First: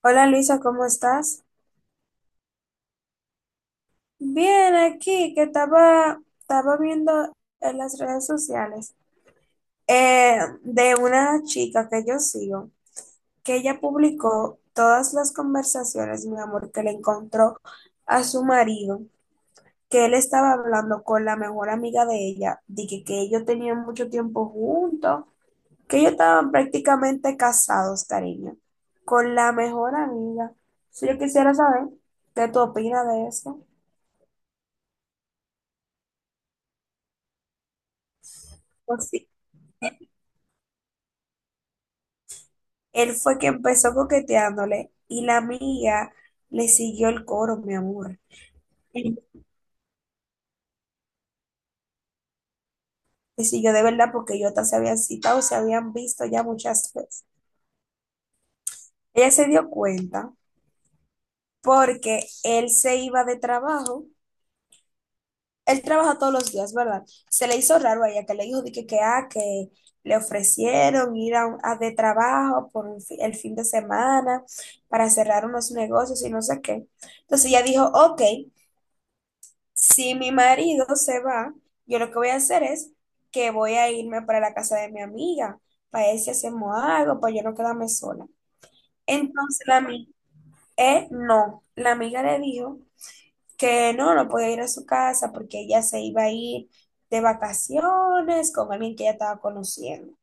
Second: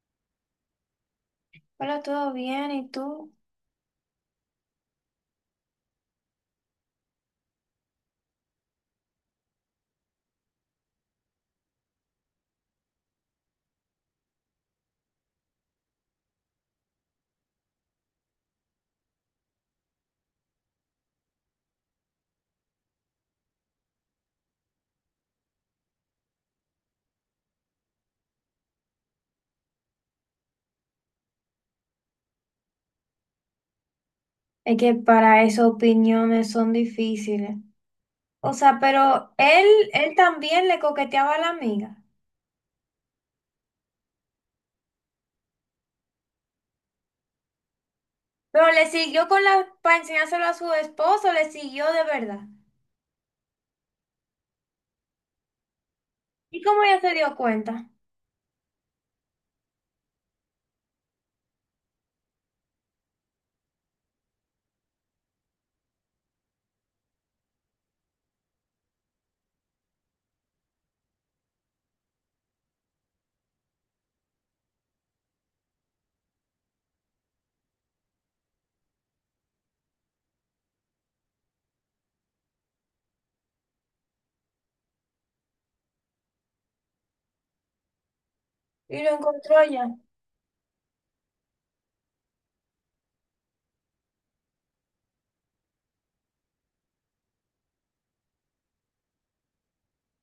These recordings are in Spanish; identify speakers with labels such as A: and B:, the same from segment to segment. A: Hola Luisa, ¿cómo estás?
B: Hola, ¿todo bien? ¿Y tú?
A: Bien, aquí que estaba viendo en las redes sociales de una chica que yo sigo, que ella publicó todas las conversaciones, mi amor, que le encontró a su marido, que él estaba hablando con la mejor amiga de ella, de que ellos tenían mucho tiempo juntos, que ellos estaban prácticamente casados, cariño, con la mejor amiga. Si yo quisiera saber qué tú opinas de eso.
B: Es que para esas opiniones son difíciles. O sea, pero él también le coqueteaba a la amiga.
A: Él fue que empezó coqueteándole y la amiga le siguió el coro, mi amor.
B: Pero le
A: Le
B: siguió con la, para enseñárselo a su esposo, le siguió de verdad.
A: siguió de verdad porque ellos hasta se habían citado, se habían visto ya
B: ¿Y cómo
A: muchas
B: ella se
A: veces.
B: dio cuenta?
A: Ella se dio cuenta porque él se iba de trabajo. Él trabaja todos los días, ¿verdad? Se le hizo raro a ella que le dijo de que le ofrecieron ir a de trabajo por el fin de semana para cerrar unos negocios y no sé qué. Entonces ella dijo, ok, si mi marido se va, yo lo que voy a hacer es que voy a irme para la casa de mi amiga, para ver si hacemos algo, para yo no quedarme sola.
B: Y lo encontró
A: Entonces la
B: ya.
A: amiga, no, la amiga le dijo que no, no podía ir a su casa porque ella se iba a ir de vacaciones con alguien que ella estaba conociendo,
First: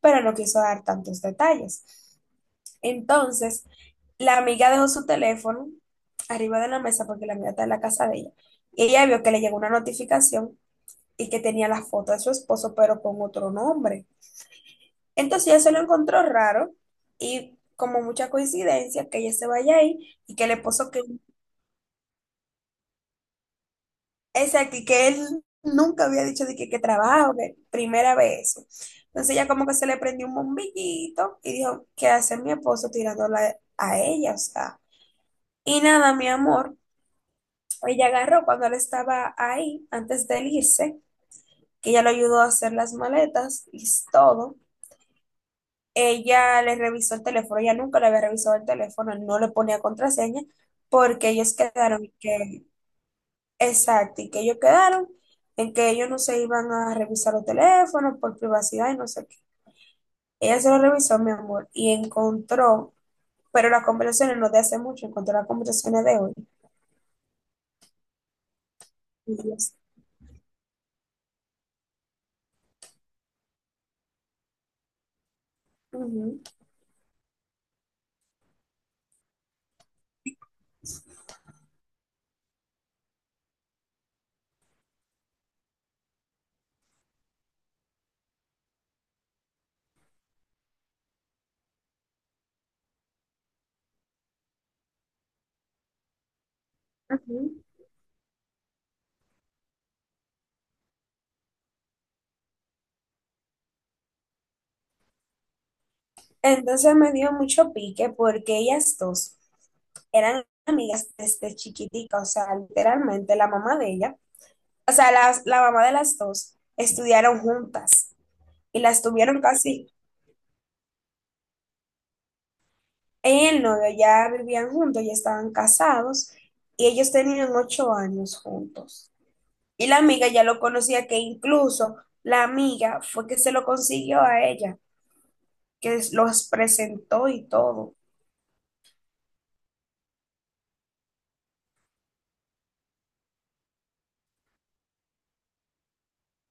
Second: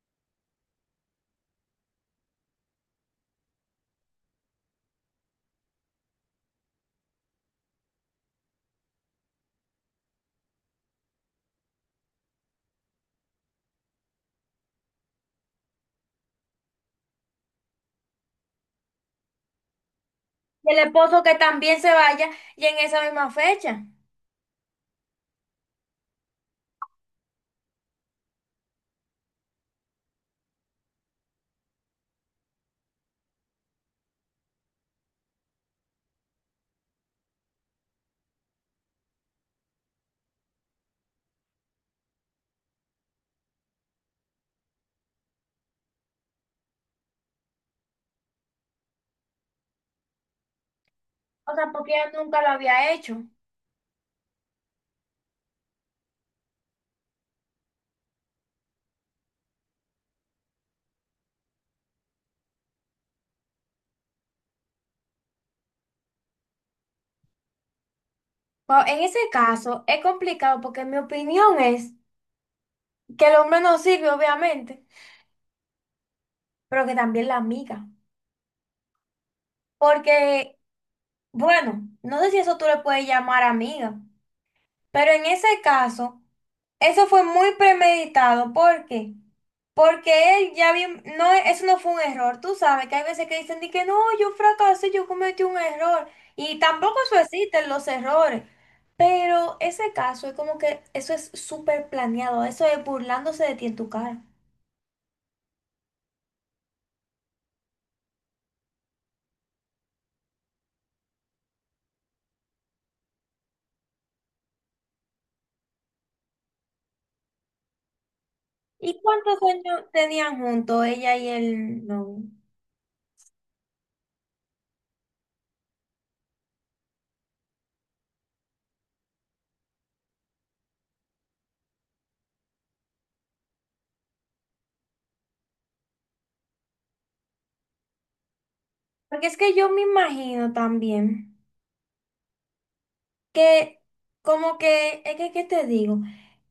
A: pero no quiso dar tantos detalles. Entonces, la amiga dejó su teléfono arriba de la mesa porque la amiga está en la casa de ella. Y ella vio que le llegó una notificación y que tenía la foto de su esposo, pero con otro nombre. Entonces ella se lo encontró raro y como mucha coincidencia que ella se vaya ahí y que el
B: Y el
A: esposo que,
B: esposo que también se vaya y en esa misma fecha.
A: exacto, y que él nunca había dicho de que trabajo, que primera vez eso. Entonces ella como que se le prendió un bombillito y dijo, ¿qué hace mi esposo tirándola a ella? O sea, y nada, mi amor, ella agarró cuando él estaba ahí, antes de él irse, que ella lo ayudó a hacer las maletas y todo. Ella le revisó el teléfono, ella nunca le había revisado el teléfono, no le ponía contraseña, porque
B: O
A: ellos
B: sea, porque
A: quedaron
B: ella
A: en
B: nunca lo
A: que,
B: había hecho.
A: exacto, y que ellos quedaron en que ellos no se iban a revisar los teléfonos por privacidad y no sé qué. Ella se lo revisó, mi amor, y encontró, pero las conversaciones no de hace mucho, encontró las conversaciones de hoy.
B: Pero en ese
A: Y yo,
B: caso es complicado porque mi opinión es que el hombre no sirve, obviamente,
A: ujú,
B: pero que también la amiga. Porque bueno, no sé si eso tú le puedes llamar amiga, pero en ese caso, eso fue muy premeditado. ¿Por qué? Porque él ya bien, no, eso no fue un error. Tú sabes que hay veces que dicen de que no, yo fracasé, yo cometí un error. Y tampoco eso
A: ujú.
B: existen los errores. Pero ese caso es como que eso es súper planeado, eso es burlándose de ti en tu cara.
A: Entonces me dio mucho pique porque ellas dos eran amigas desde chiquitica, o sea, literalmente la mamá de ella. O sea, la mamá de las dos estudiaron juntas y
B: ¿Y
A: las
B: cuántos
A: tuvieron
B: años
A: casi
B: tenían juntos ella y el novio?
A: en el novio, ya vivían juntos, ya estaban casados y ellos tenían 8 años juntos. Y la amiga ya lo conocía, que incluso la amiga fue que se lo consiguió a ella, que los presentó y todo.
B: Porque es que yo me imagino también, que como que, es que, ¿qué te digo?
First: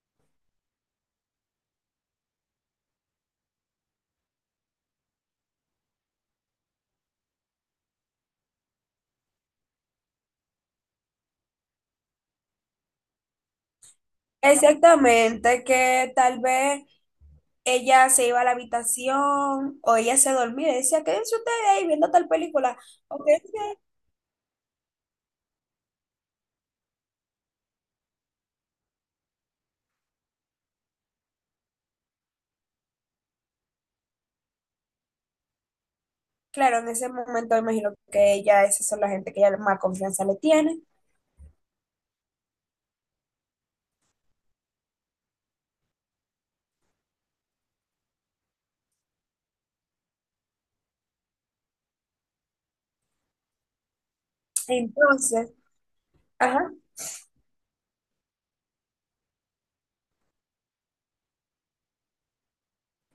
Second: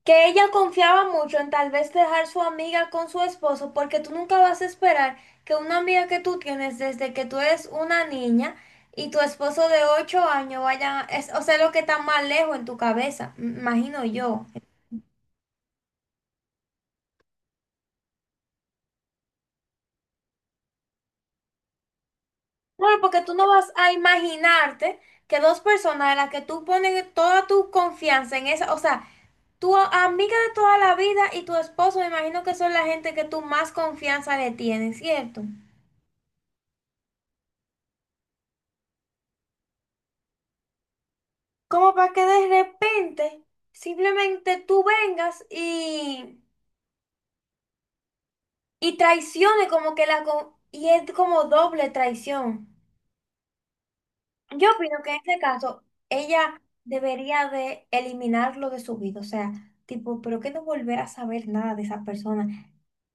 B: Que ella confiaba mucho en tal vez dejar su amiga con su esposo, porque tú nunca vas a esperar que una amiga que tú tienes desde que tú eres una niña y tu esposo de 8 años vaya, es, o sea, lo que está más lejos en tu cabeza, imagino yo.
A: Exactamente, que tal vez ella se iba a la habitación o ella se dormía y decía, quédense ustedes ahí viendo tal película.
B: Claro, porque
A: Ok.
B: tú no vas a imaginarte que dos personas a las que tú pones toda tu confianza en esa, o sea, tu amiga de toda la vida y tu esposo, me imagino que son la gente que tú más confianza le tienes, ¿cierto?
A: Claro, en ese momento imagino que ella, esas son la gente que ella más confianza le tiene.
B: Como para que de repente simplemente tú vengas y traiciones como que y es como doble traición. Yo opino que en este
A: Entonces,
B: caso ella
A: ajá,
B: debería de eliminarlo de su vida. O sea, tipo, pero que no volver a saber nada de esa persona.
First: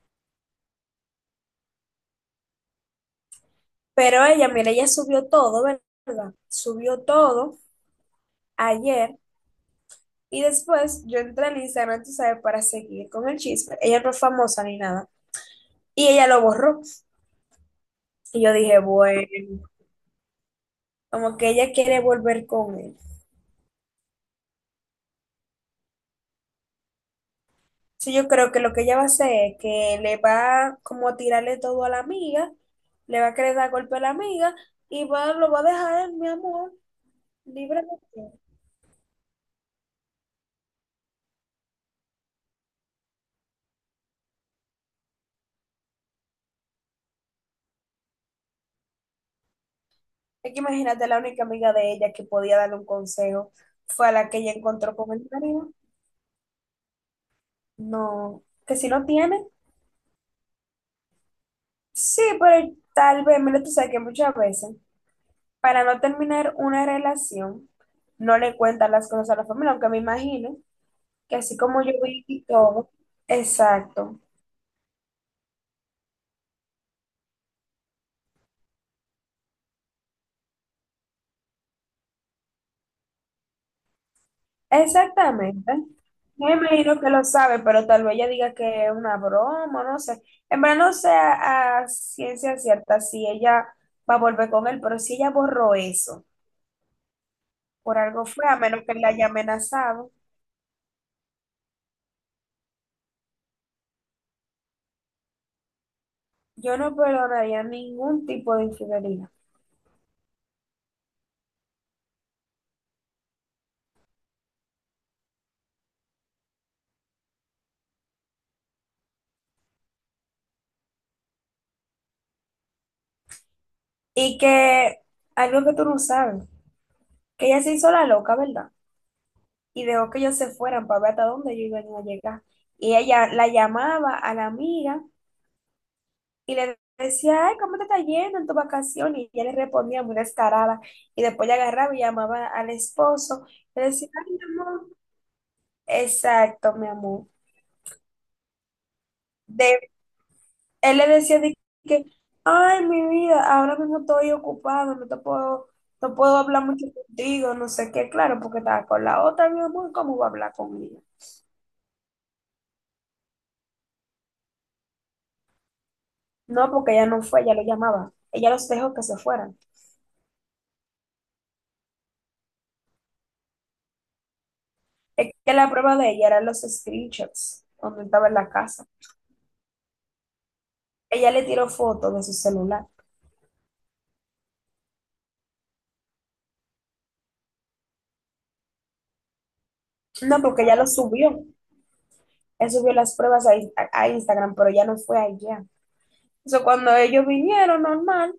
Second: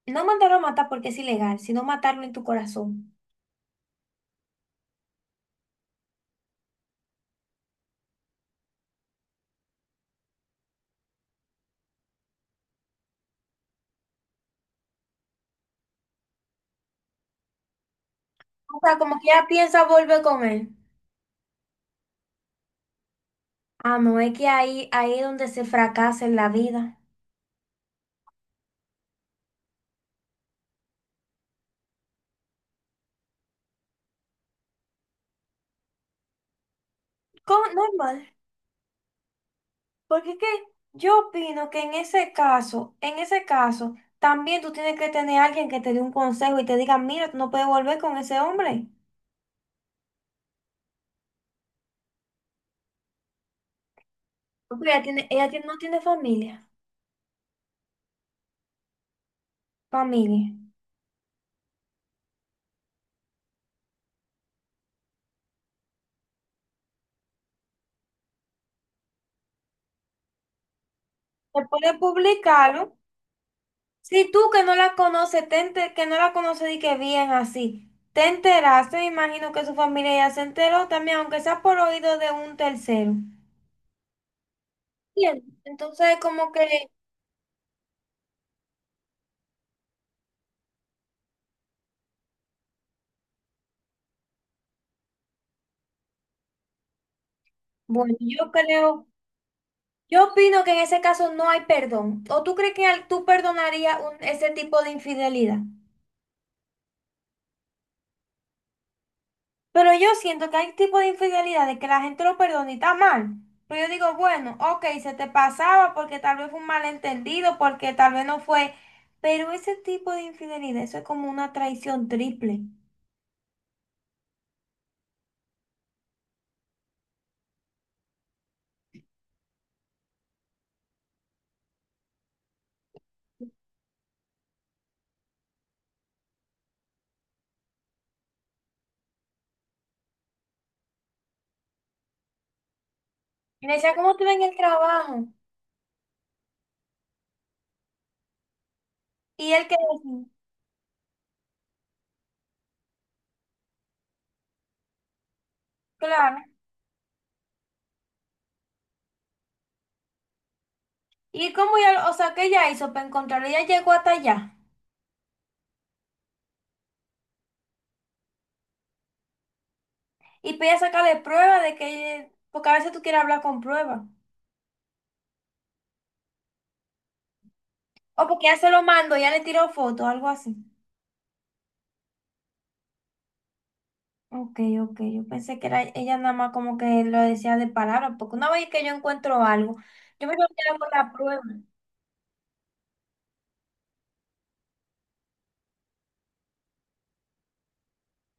B: No mandarlo a matar porque es ilegal, sino matarlo en tu corazón.
A: pero ella, mira, ella subió todo, ¿verdad? Subió todo ayer y después yo entré al Instagram, tú sabes, para seguir con el chisme. Ella no es famosa ni nada. Y ella lo borró. Y yo
B: O
A: dije,
B: sea, como
A: bueno,
B: que ella piensa volver con él.
A: como que ella quiere volver con él.
B: Ah, no, es que ahí es donde se fracasa en la vida.
A: Sí, yo creo que lo que ella va a hacer es que le va como a tirarle todo a la amiga, le va a querer dar golpe a la amiga y va, lo va a dejar, mi amor.
B: ¿Cómo?
A: ¿Libre de qué?
B: Normal. Porque es que yo opino que en ese caso, también tú tienes que tener a alguien que te dé un consejo y te diga, mira, tú no puedes volver con ese hombre.
A: Es que imagínate, la única amiga de ella que podía darle un consejo fue a la que ella
B: Porque
A: encontró con el marido.
B: no tiene familia.
A: No, que si no tiene.
B: Familia.
A: Sí, pero tal vez, mira, tú sabes que muchas veces, para no terminar una relación, no le cuentan las cosas a la familia, aunque me imagino que así
B: Se
A: como yo
B: puede
A: vi y todo,
B: publicarlo.
A: exacto.
B: Si tú que no la conoces, que no la conoces y que bien así, te enteraste, me imagino que su familia ya se enteró también, aunque sea por oído de un tercero. Bien.
A: Exactamente.
B: Entonces, como
A: Me
B: que
A: imagino que lo sabe, pero tal vez ella diga que es una broma, no sé. En verdad no sé a ciencia cierta si ella va a volver con él, pero si ella borró eso, por
B: bueno,
A: algo fue,
B: yo
A: a menos que él
B: creo,
A: la haya amenazado,
B: yo opino que en ese caso no hay perdón. ¿O tú crees que tú perdonarías ese tipo de infidelidad?
A: yo no perdonaría ningún tipo de infidelidad.
B: Pero yo siento que hay tipo de infidelidad de que la gente lo perdona y está mal. Pero yo digo, bueno, ok, se te pasaba porque tal vez fue un malentendido, porque tal vez no fue. Pero ese tipo de infidelidad, eso es como una traición triple.
A: Y que algo que tú no sabes, que ella se hizo la loca, ¿verdad? Y dejó que ellos se fueran para ver hasta dónde ellos iban a llegar. Y ella la llamaba a la amiga. Y le decía, ay, ¿cómo te está yendo en tu vacación? Y ella le respondía muy descarada. Y después le agarraba y llamaba al esposo.
B: Y le
A: Le
B: decía,
A: decía,
B: ¿cómo te va
A: ay, mi
B: en el
A: amor.
B: trabajo?
A: Exacto, mi amor.
B: Y él que
A: De,
B: decía,
A: Él le decía de que, ay, mi vida, ahora mismo estoy ocupado, no te puedo, no puedo
B: claro.
A: hablar mucho contigo, no sé qué, claro, porque estaba con la otra, mi amor, ¿cómo voy a hablar con ella?
B: ¿Y cómo ya, o sea, qué ella hizo para encontrarlo? Ella llegó hasta allá.
A: No, porque ella no fue, ella lo llamaba. Ella los dejó que se fueran.
B: Y pide sacarle prueba de que, porque a veces tú quieres hablar con prueba.
A: Es que la prueba de ella eran los screenshots, donde
B: O
A: estaba en
B: porque
A: la
B: ya se lo
A: casa.
B: mando, ya le tiró foto, algo así.
A: Ella le tiró fotos de su celular.
B: Ok, yo pensé que era ella nada más como que lo decía de palabra, porque una vez que yo encuentro algo, yo me
A: No,
B: lo
A: porque ella
B: quedo
A: lo
B: con la
A: subió.
B: prueba.
A: Él subió las pruebas a, a Instagram, pero ya no fue allá. Eso cuando ellos vinieron normal,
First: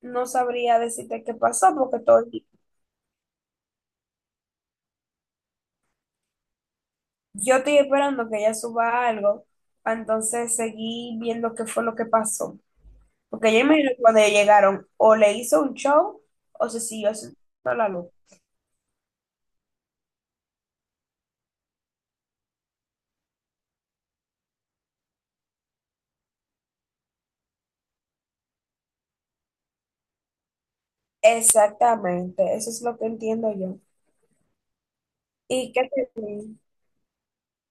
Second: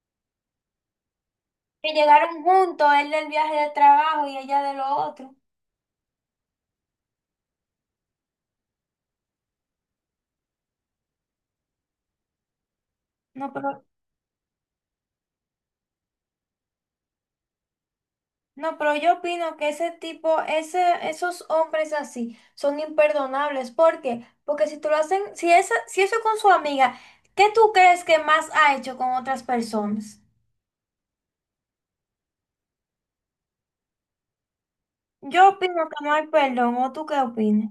A: no sabría decirte qué pasó,
B: Que
A: porque todo.
B: llegaron juntos, él del viaje de trabajo y ella de lo otro.
A: Yo estoy esperando que ella suba algo. Pa' Entonces seguí viendo qué fue lo que pasó.
B: No,
A: Porque yo
B: pero
A: imagino que cuando ellos llegaron, o le hizo un show, o se siguió haciendo la luz.
B: No, pero yo opino que esos hombres así son imperdonables. ¿Por qué? Porque si tú lo hacen, si eso con su amiga, ¿qué tú crees que más ha hecho con otras personas?
A: Exactamente, eso es lo que entiendo yo.
B: Yo
A: ¿Y
B: opino
A: qué
B: que
A: te
B: no hay
A: digo?
B: perdón, ¿o tú qué opinas?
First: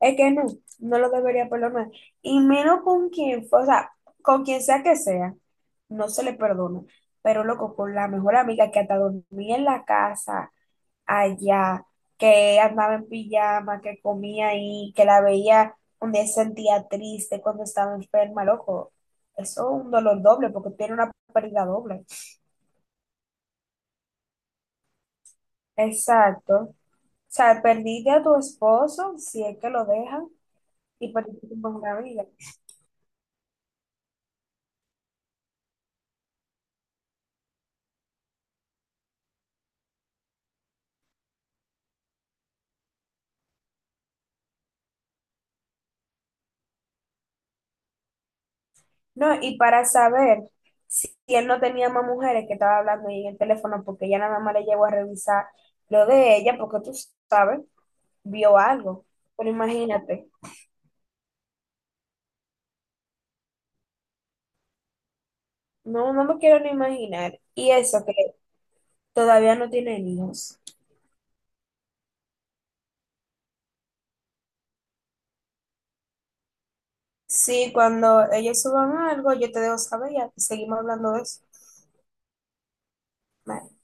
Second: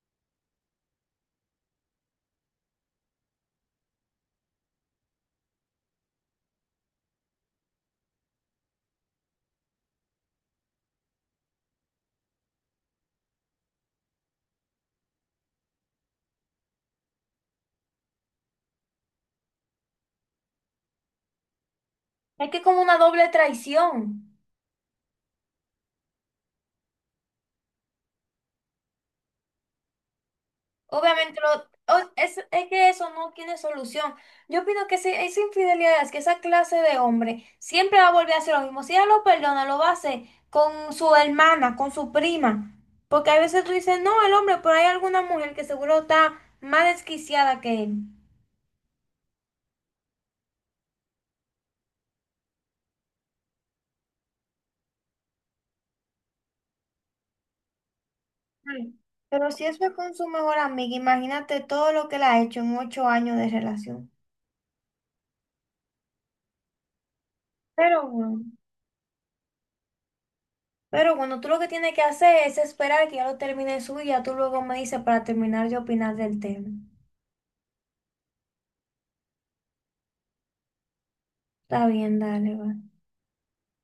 A: Es que no, no lo debería perdonar. Y menos con quien, fue, o sea, con quien sea que sea, no se le perdona. Pero loco, con la mejor amiga que hasta dormía en la casa allá, que andaba en pijama, que comía ahí, que la veía cuando se sentía triste, cuando estaba enferma, loco. Eso es un dolor doble porque tiene una pérdida doble.
B: Es que es como una doble traición.
A: Exacto. O sea, perdiste a tu esposo, si es que lo dejan, y
B: Obviamente,
A: perdiste tu mejor amiga.
B: es que eso no tiene solución. Yo opino que si es infidelidad, es que esa clase de hombre siempre va a volver a hacer lo mismo. Si ella lo perdona, lo va a hacer con su hermana, con su prima. Porque a veces tú dices, no, el hombre, pero hay alguna mujer que seguro está más desquiciada que él.
A: No, y para saber si él no tenía más mujeres que estaba hablando ahí en el teléfono, porque ella nada más le llegó a revisar lo de ella, porque tú sabes, vio
B: Mm.
A: algo. Pero
B: Pero si eso es con su
A: imagínate,
B: mejor amiga, imagínate todo lo que le ha hecho en 8 años de relación.
A: no, no me quiero ni imaginar. Y eso
B: Pero
A: que
B: bueno.
A: todavía no tienen hijos.
B: Pero bueno, tú lo que tienes que hacer es esperar que ya lo termine de y ya tú luego me dices para terminar de opinar del tema.
A: Sí, cuando ellos suban algo, yo te dejo saber y seguimos hablando de eso.
B: Está bien, dale, va.
A: Bye.